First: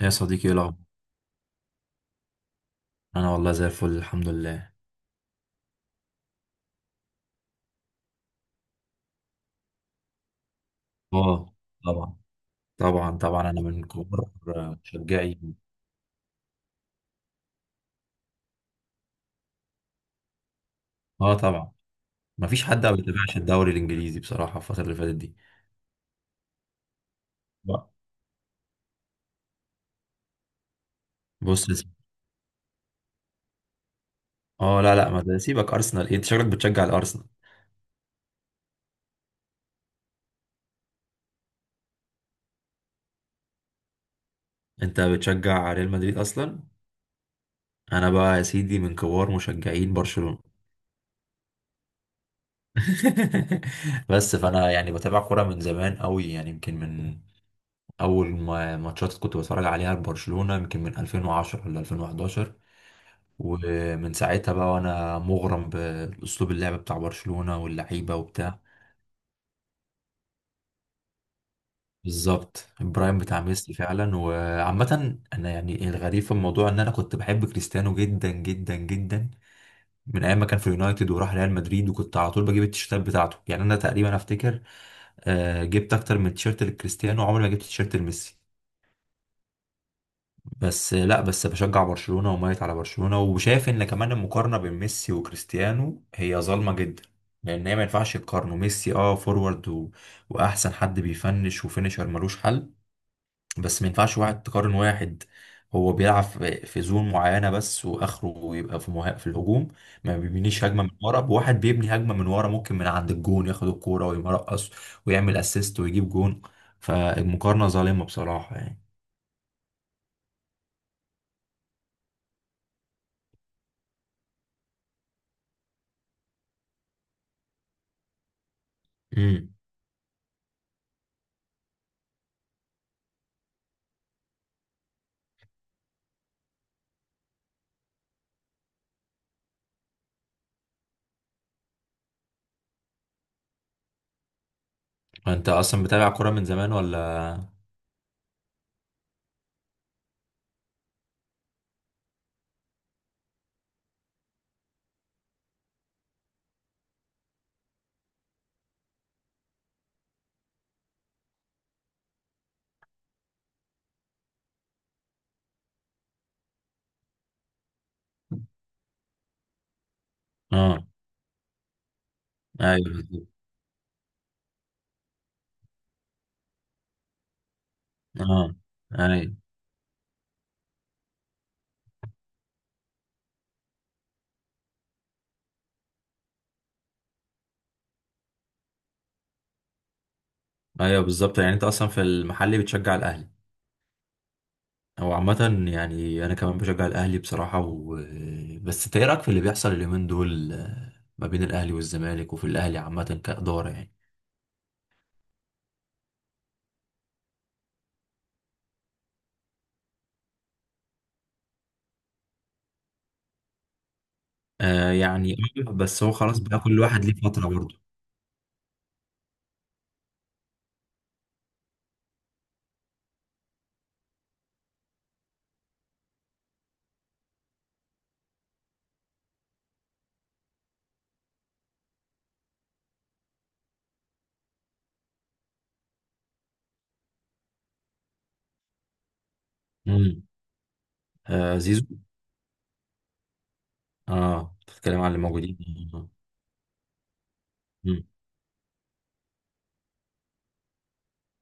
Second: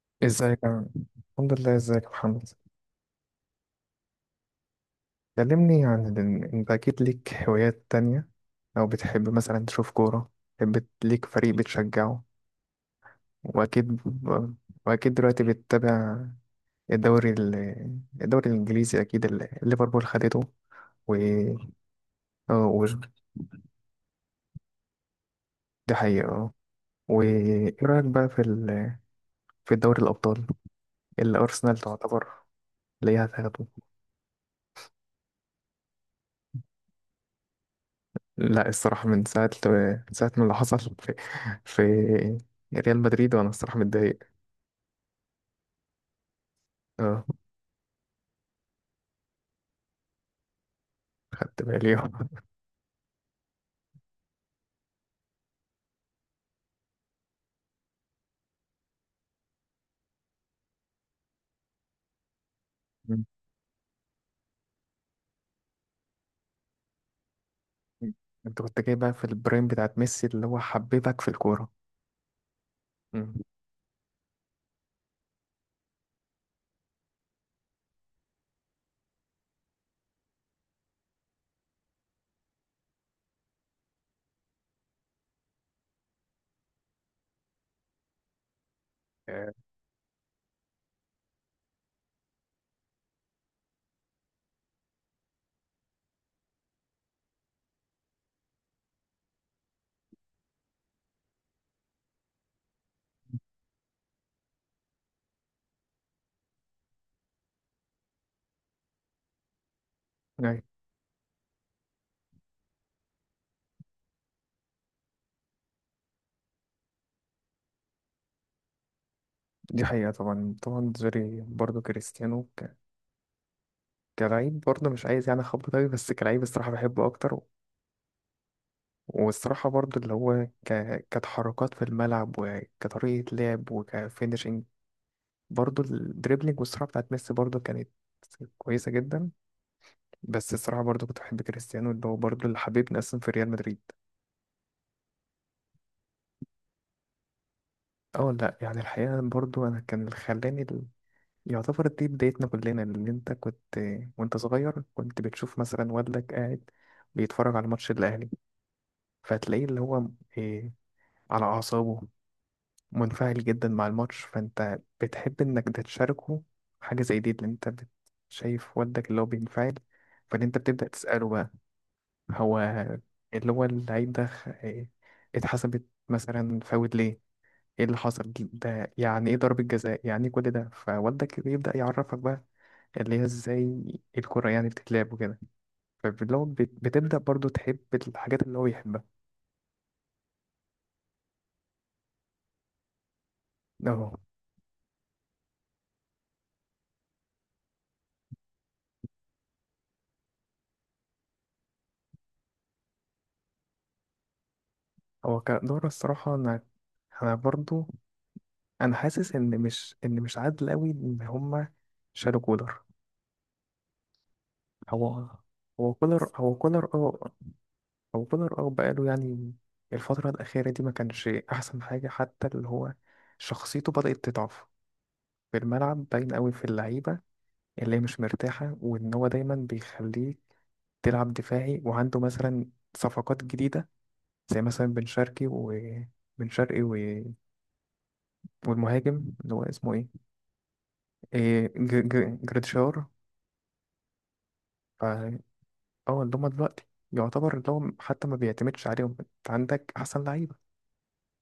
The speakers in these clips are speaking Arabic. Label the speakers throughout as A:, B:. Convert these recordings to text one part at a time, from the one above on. A: يا صديقي ايه
B: ازيك يا
A: الاخبار؟
B: عم؟ الحمد لله، ازيك يا محمد.
A: انا والله زي الفل الحمد لله.
B: كلمني عن انت اكيد ليك هوايات تانية، او بتحب مثلا تشوف كورة، بتحب ليك فريق
A: اه، طبعا.
B: بتشجعه.
A: طبعا انا من
B: واكيد،
A: كبار
B: واكيد
A: مشجعي.
B: دلوقتي بتتابع الدوري ال... الدوري الانجليزي اكيد اللي ليفربول خدته. و
A: اه طبعا، ما
B: اه
A: فيش
B: و...
A: حد ما بيتابعش الدوري الانجليزي بصراحه الفتره اللي فاتت دي
B: دي حقيقة، اه. وايه
A: بقى.
B: رأيك بقى في دوري الابطال اللي
A: بص يا
B: ارسنال
A: سيدي.
B: تعتبر ليها تاخده.
A: اه لا لا، ما ده سيبك ارسنال إيه، انت شكلك بتشجع الارسنال.
B: لا الصراحة، من ساعة ما اللي حصل في ريال مدريد وأنا الصراحة متضايق.
A: انت بتشجع ريال مدريد اصلا؟
B: اه،
A: انا بقى يا سيدي من كبار مشجعين برشلونه.
B: خدت بالي آه.
A: بس فانا يعني بتابع كوره من زمان قوي، يعني يمكن من اول ما ماتشات كنت بتفرج عليها لبرشلونه يمكن من 2010 ولا 2011.
B: مم.
A: ومن ساعتها بقى وانا مغرم باسلوب اللعب بتاع برشلونة واللعيبة وبتاع.
B: أنت كنت جاي بقى في البرايم بتاعت ميسي اللي هو حببك في الكورة.
A: بالظبط البرايم
B: مم.
A: بتاع ميسي فعلا. وعامة انا يعني الغريب في الموضوع ان انا كنت بحب كريستيانو جدا جدا جدا، من ايام ما كان في اليونايتد وراح ريال مدريد، وكنت على طول بجيب التيشيرتات بتاعته. يعني انا تقريبا افتكر جبت اكتر من تيشيرت لكريستيانو، عمري ما جبت تيشيرت لميسي.
B: آه،
A: بس لا، بس بشجع برشلونة وميت على برشلونة، وشايف ان كمان المقارنة بين ميسي وكريستيانو هي ظالمة جدا، لان هي ما ينفعش يقارنوا ميسي، فورورد و... واحسن حد بيفنش وفينشر ملوش حل. بس ما ينفعش واحد تقارن واحد. هو بيلعب في زون معينة بس، واخره يبقى في الهجوم، ما
B: أيوة،
A: بيبنيش هجمة من ورا. بواحد بيبني هجمة من ورا ممكن من عند الجون ياخد الكورة ويمرقص ويعمل اسيست ويجيب جون. فالمقارنة ظالمة بصراحة.
B: دي حقيقة. طبعا، طبعا زوري برضه كريستيانو كلاعب، برضه مش عايز يعني أخبط أوي، بس كلاعب الصراحة بحبه أكتر.
A: يعني
B: والصراحة برضه اللي هو كتحركات في الملعب وكطريقة لعب وكفينشنج. برضو الدريبلينج والسرعة بتاعت ميسي برضو كانت كويسة جدا، بس الصراحة برضو كنت بحب كريستيانو اللي هو برضو اللي حبيبني أصلا في ريال مدريد.
A: انت اصلا بتابع كوره من زمان ولا؟
B: اه، لا يعني الحقيقة برضو أنا كان اللي خلاني يعتبر دي بدايتنا كلنا، اللي انت كنت، وانت صغير كنت بتشوف مثلا والدك قاعد بيتفرج على ماتش الأهلي، فتلاقيه اللي هو إيه، على أعصابه منفعل جدا مع الماتش، فانت بتحب انك ده تشاركه حاجة زي دي. اللي انت شايف والدك اللي هو بينفعل، فان انت
A: اه.
B: بتبدأ تسأله بقى هو
A: ايوه بالظبط.
B: اللي هو العيب ده اتحسبت مثلا فاول ليه، ايه اللي حصل
A: اه
B: ده، يعني ايه
A: ايوه.
B: ضربة جزاء، يعني ايه كل ده، فوالدك بيبدأ يعرفك بقى اللي هي ازاي الكرة يعني بتتلعب وكده. فاللي هو بتبدأ برضو تحب الحاجات اللي هو يحبها.
A: ايوه بالظبط. يعني انت اصلا في المحل بتشجع الاهلي.
B: اهو.
A: هو عامة يعني أنا كمان بشجع الأهلي بصراحة و... بس أنت إيه رأيك في اللي بيحصل اليومين دول ما بين الأهلي والزمالك، وفي الأهلي عامة كإدارة يعني.
B: هو كدورة الصراحة، انا برضو، انا حاسس ان مش ان مش عادل قوي ان هما شالوا كولر.
A: آه
B: هو
A: يعني.
B: هو
A: بس هو
B: كولر
A: خلاص
B: هو
A: بقى، كل
B: كولر
A: واحد ليه
B: اه،
A: فترة برضه.
B: هو كولر اه، بقاله يعني الفترة الأخيرة دي ما كانش أحسن حاجة، حتى اللي هو شخصيته بدأت تضعف في الملعب، باين قوي في اللعيبة اللي هي مش مرتاحة، وإن هو دايما بيخليك تلعب دفاعي، وعنده مثلا صفقات جديدة زي مثلا بن شرقي و... والمهاجم اللي هو اسمه إيه,
A: امم آه
B: إيه
A: زيزو.
B: جريتشار.
A: اه بتتكلم
B: ف
A: عن اللي موجودين.
B: اه اللي هما دلوقتي يعتبر اللي هو
A: مم.
B: حتى ما بيعتمدش عليهم، أنت عندك أحسن لعيبة،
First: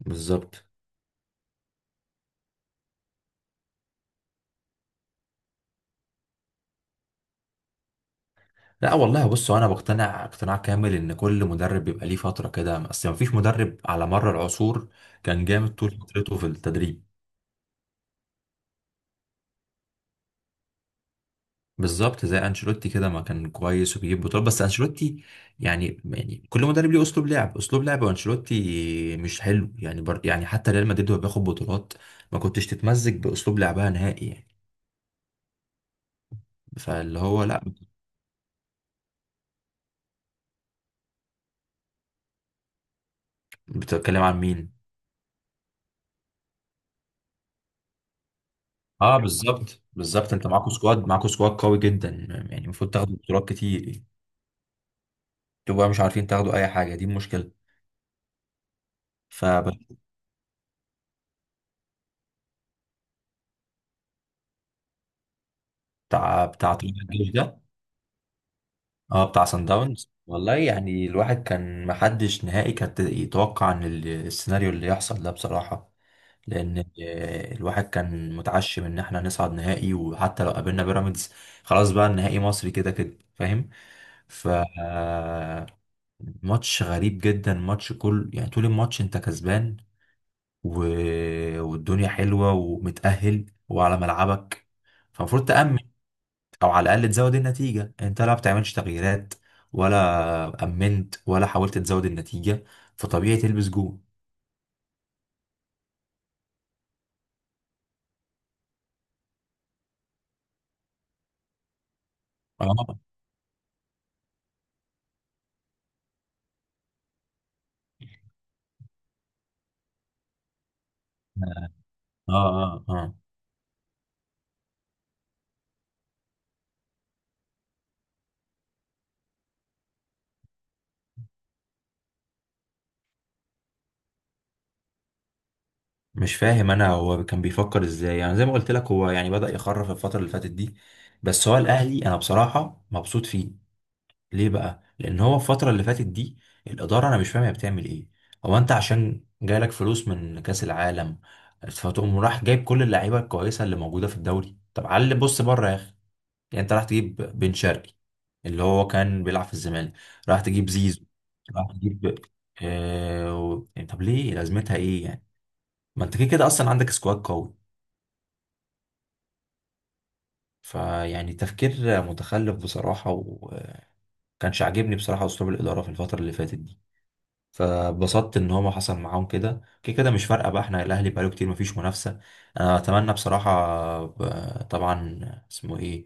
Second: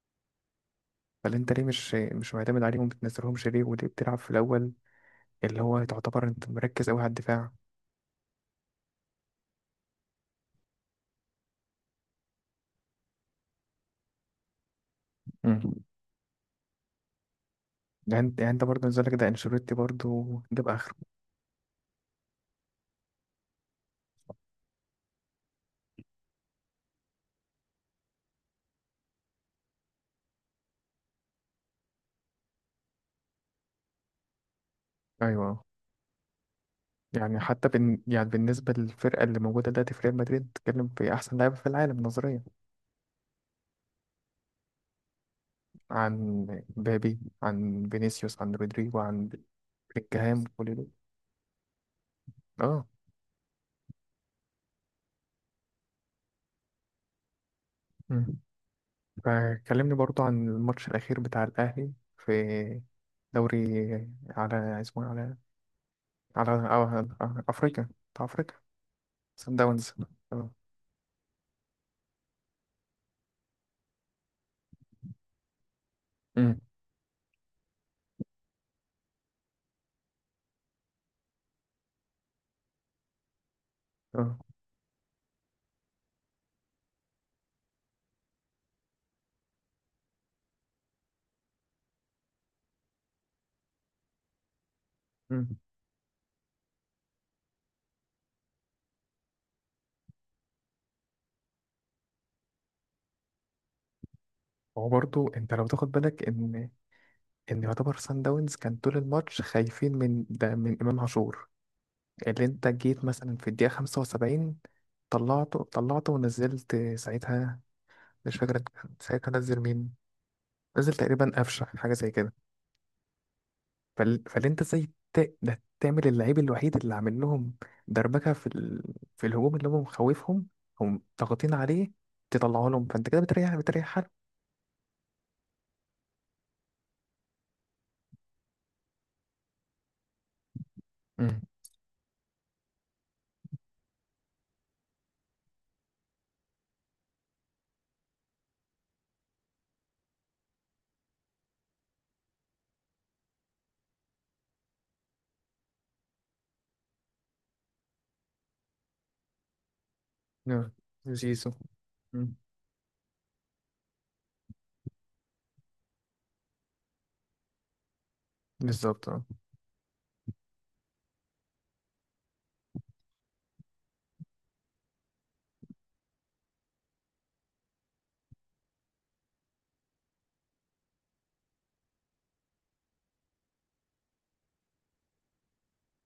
A: بالظبط.
B: فاللي انت ليه مش معتمد عليهم، بتنزلهمش ليه، وليه بتلعب في الاول اللي هو تعتبر انت مركز قوي على الدفاع.
A: لا والله بص، انا بقتنع اقتناع كامل ان كل مدرب بيبقى ليه فتره كده، اصل ما فيش مدرب على مر العصور كان
B: مم.
A: جامد طول فترته في التدريب.
B: يعني انت برضه نزلك ده انشيلوتي برضه جاب اخره.
A: بالظبط زي انشيلوتي كده، ما كان كويس وبيجيب بطولات. بس انشيلوتي يعني، يعني كل مدرب ليه اسلوب لعب، وانشيلوتي مش حلو يعني يعني حتى ريال مدريد وهو بياخد بطولات، ما كنتش تتمزج باسلوب لعبها نهائي يعني.
B: ايوه،
A: فاللي
B: يعني
A: هو لا.
B: حتى بن يعني بالنسبه للفرقه اللي موجوده دلوقتي في ريال مدريد، بتتكلم في احسن لاعب في العالم نظريا.
A: بتتكلم عن مين؟
B: عن بابي، عن فينيسيوس، عن رودريجو،
A: اه
B: عن
A: بالظبط بالظبط،
B: بلينجهام،
A: انت معاكوا
B: كل دول.
A: سكواد معاكوا سكواد قوي جدا، يعني
B: اه.
A: المفروض تاخدوا بطولات كتير. تبقى مش عارفين تاخدوا اي حاجه، دي المشكله.
B: مم.
A: فبتاع
B: فكلمني برضه عن الماتش الاخير بتاع الاهلي في دوري على اسمه إيه؟
A: بتاع
B: على
A: طلائع
B: على
A: الجيش
B: على
A: ده.
B: افريقيا، بتاع افريقيا.
A: اه بتاع
B: سان
A: سان
B: داونز،
A: داونز،
B: اه.
A: والله يعني الواحد كان، محدش نهائي كان يتوقع ان السيناريو اللي يحصل ده بصراحه،
B: امم.
A: لان الواحد كان متعشم ان احنا نصعد نهائي، وحتى لو قابلنا بيراميدز خلاص بقى النهائي مصري كده كده، فاهم؟
B: اه.
A: ف آه، ماتش غريب جدا. ماتش كل، يعني طول الماتش انت كسبان و... والدنيا حلوة ومتأهل وعلى ملعبك، فالمفروض
B: امم.
A: تأمن أو على الأقل تزود النتيجة. أنت لا بتعملش تغييرات ولا أمنت ولا حاولت تزود النتيجة، فطبيعي تلبس جون.
B: هو برضو انت لو تاخد بالك ان ان يعتبر سان داونز كان طول الماتش خايفين من ده، من امام عاشور، اللي
A: آه
B: انت
A: آه.
B: جيت مثلا في الدقيقه 75 طلعته ونزلت ساعتها، مش فاكر ساعتها نزل مين، نزل تقريبا قفشه حاجه زي كده.
A: آه آه.
B: فاللي انت ازاي ده تعمل اللعيب الوحيد اللي عامل لهم دربكه في الهجوم، اللي هم مخوفهم، هم ضاغطين عليه، تطلعه لهم، فانت كده بتريح، بتريح حالك.
A: مش فاهم أنا هو كان بيفكر إزاي، يعني زي ما قلت لك هو يعني بدأ يخرف الفترة اللي فاتت دي.
B: مم.
A: بس هو الأهلي أنا بصراحة مبسوط فيه. ليه بقى؟ لأن هو الفترة اللي فاتت دي الإدارة، أنا مش فاهم هي بتعمل إيه. هو أنت عشان جالك فلوس من كأس العالم، فتقوم راح جايب كل اللعيبة الكويسة اللي موجودة في الدوري؟ طب علي بص بره يا أخي. يعني أنت راح تجيب بن شرقي اللي هو كان بيلعب في الزمالك، راح تجيب
B: نعم،
A: زيزو،
B: زيزو.
A: راح تجيب
B: مم.
A: يعني طب ليه لازمتها إيه يعني؟ ما أنت كده كده أصلا عندك سكواد قوي.
B: بالظبط اه.
A: فيعني تفكير متخلف بصراحة، وكانش عاجبني بصراحة أسلوب الإدارة في الفترة اللي فاتت دي. فبسطت ان هو ما حصل معاهم كده كده كده، مش فارقه بقى احنا الاهلي بقاله كتير مفيش منافسه. انا اتمنى بصراحه طبعا اسمه ايه،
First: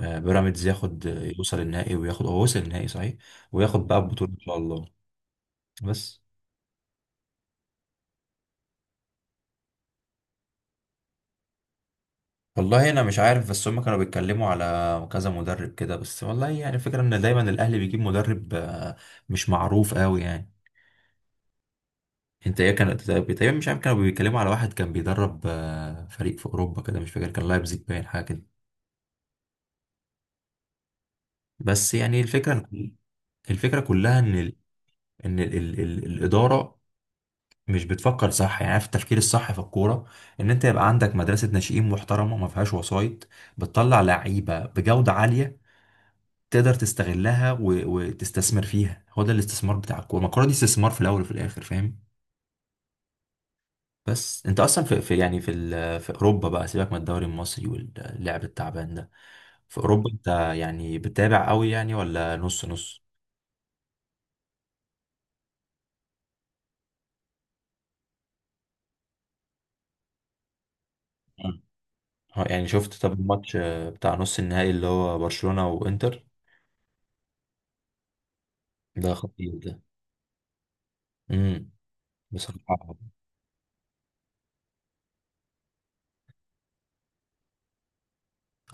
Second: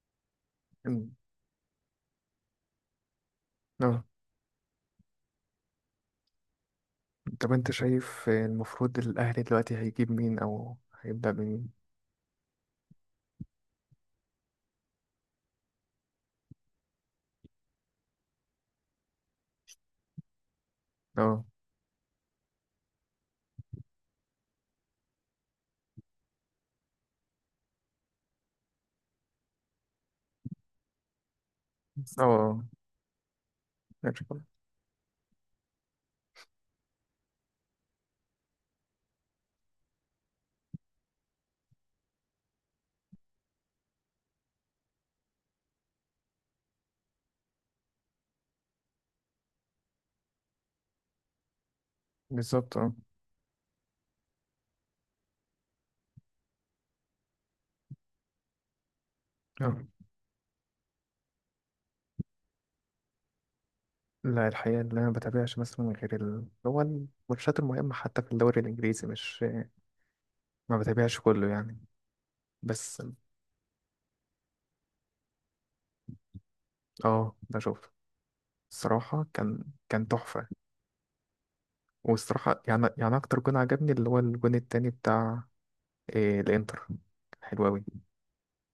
A: بيراميدز ياخد،
B: أمم.
A: يوصل النهائي وياخد، هو وصل النهائي صحيح، وياخد بقى
B: اه،
A: البطوله ان شاء الله. بس
B: طب انت شايف المفروض الاهلي دلوقتي هيجيب مين او هيبدأ بمين.
A: والله انا مش عارف، بس هم كانوا بيتكلموا على كذا مدرب كده، بس والله يعني الفكره ان دايما الاهلي بيجيب مدرب مش معروف قوي يعني.
B: اه.
A: انت ايه كان تقريبا، مش عارف كانوا بيتكلموا على واحد كان بيدرب فريق في اوروبا كده، مش فاكر كان لايبزيج باين حاجه كده. بس يعني
B: اه آه.
A: الفكرة، الفكرة كلها
B: ماشي
A: ان
B: خلاص.
A: الإدارة مش بتفكر صح. يعني عارف التفكير الصح في الكورة، ان انت يبقى عندك مدرسة ناشئين محترمة ما فيهاش وسايط، بتطلع لعيبة بجودة عالية، تقدر تستغلها و... وتستثمر فيها. هو ده الاستثمار بتاع الكورة، ما الكورة دي استثمار في الأول وفي الآخر، فاهم؟
B: بالظبط اه.
A: بس انت اصلا في، يعني في اوروبا بقى سيبك من الدوري المصري واللعب التعبان ده. في
B: اه
A: اوروبا انت يعني بتتابع قوي يعني ولا نص نص؟
B: لا الحقيقة، اللي أنا ما بتابعش مثلا غير اللي هو الماتشات المهمة، حتى في الدوري الإنجليزي مش ما بتابعش كله يعني.
A: اه يعني
B: بس
A: شفت طب الماتش بتاع نص النهائي اللي هو برشلونة وانتر؟
B: اه بشوف.
A: ده
B: الصراحة
A: خطير
B: كان،
A: ده.
B: كان تحفة.
A: امم
B: والصراحة يعني،
A: بصراحة
B: يعني أكتر جون عجبني اللي هو الجون التاني بتاع إيه الإنتر، حلو أوي.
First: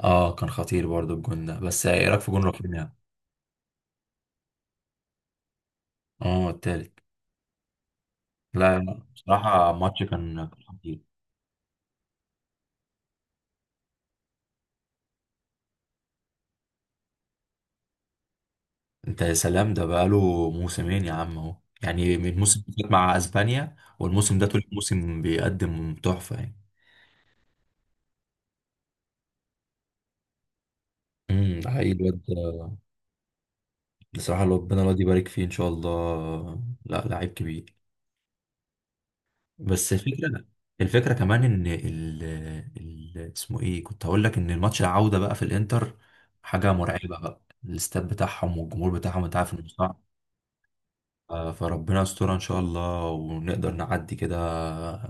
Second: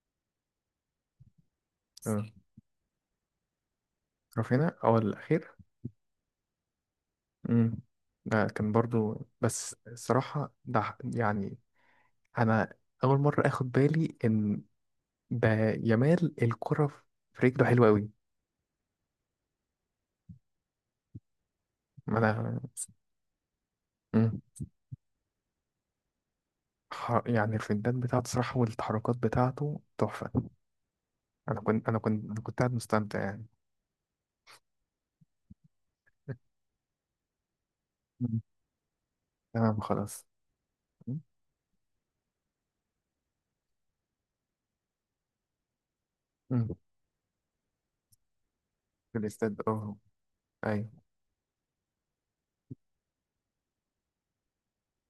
A: اه كان خطير برضو الجون ده. بس ايه رايك
B: اه،
A: في جون رافينيا؟
B: رافينا اه الأخير.
A: اه التالت.
B: امم. ده كان
A: لا لا،
B: برضو،
A: بصراحة
B: بس
A: الماتش كان
B: الصراحة
A: كان
B: ده
A: خطير.
B: يعني أنا أول مرة آخد بالي إن ده يمال الكرة في رجله حلوة أوي.
A: انت يا سلام، ده بقاله موسمين يا عم اهو،
B: ما
A: يعني من
B: أنا،
A: الموسم اللي فات مع اسبانيا
B: مم.
A: والموسم ده طول الموسم بيقدم تحفة يعني.
B: يعني الفنتات بتاعته صراحة والتحركات بتاعته تحفة. أنا
A: ده
B: كنت
A: حقيقي
B: أنا
A: الواد
B: كنت أنا كنت قاعد مستمتع يعني.
A: بصراحة ربنا الواد يبارك فيه ان شاء الله، لا لعيب كبير.
B: تمام
A: بس
B: خلاص.
A: الفكره، الفكره كمان ان اسمه ايه كنت هقول لك، ان الماتش العوده بقى في الانتر
B: مم.
A: حاجه مرعبه بقى. الاستاد بتاعهم والجمهور
B: في
A: بتاعهم انت عارف
B: الاستاد
A: انه
B: اه.
A: صعب.
B: ايوه.
A: فربنا يسترها ان شاء الله ونقدر نعدي كده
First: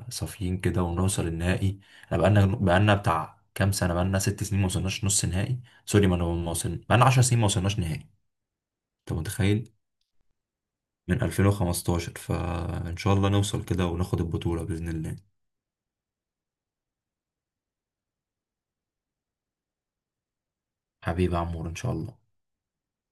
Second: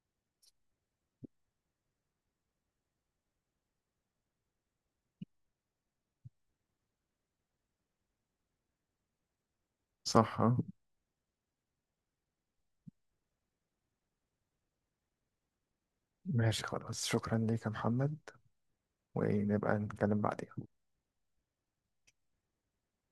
A: صافيين كده ونوصل النهائي. احنا بقالنا بتاع كام سنه، بقالنا 6 سنين ما وصلناش نص نهائي، سوري ما وصلنا، بقالنا 10 سنين ما وصلناش نهائي، انت متخيل؟
B: صح آه.
A: من 2015، فان شاء الله نوصل كده وناخد البطوله باذن الله.
B: ماشي خلاص، شكرا ليك يا محمد، ونبقى نتكلم بعدين.
A: حبيبي يا عمور ان شاء الله.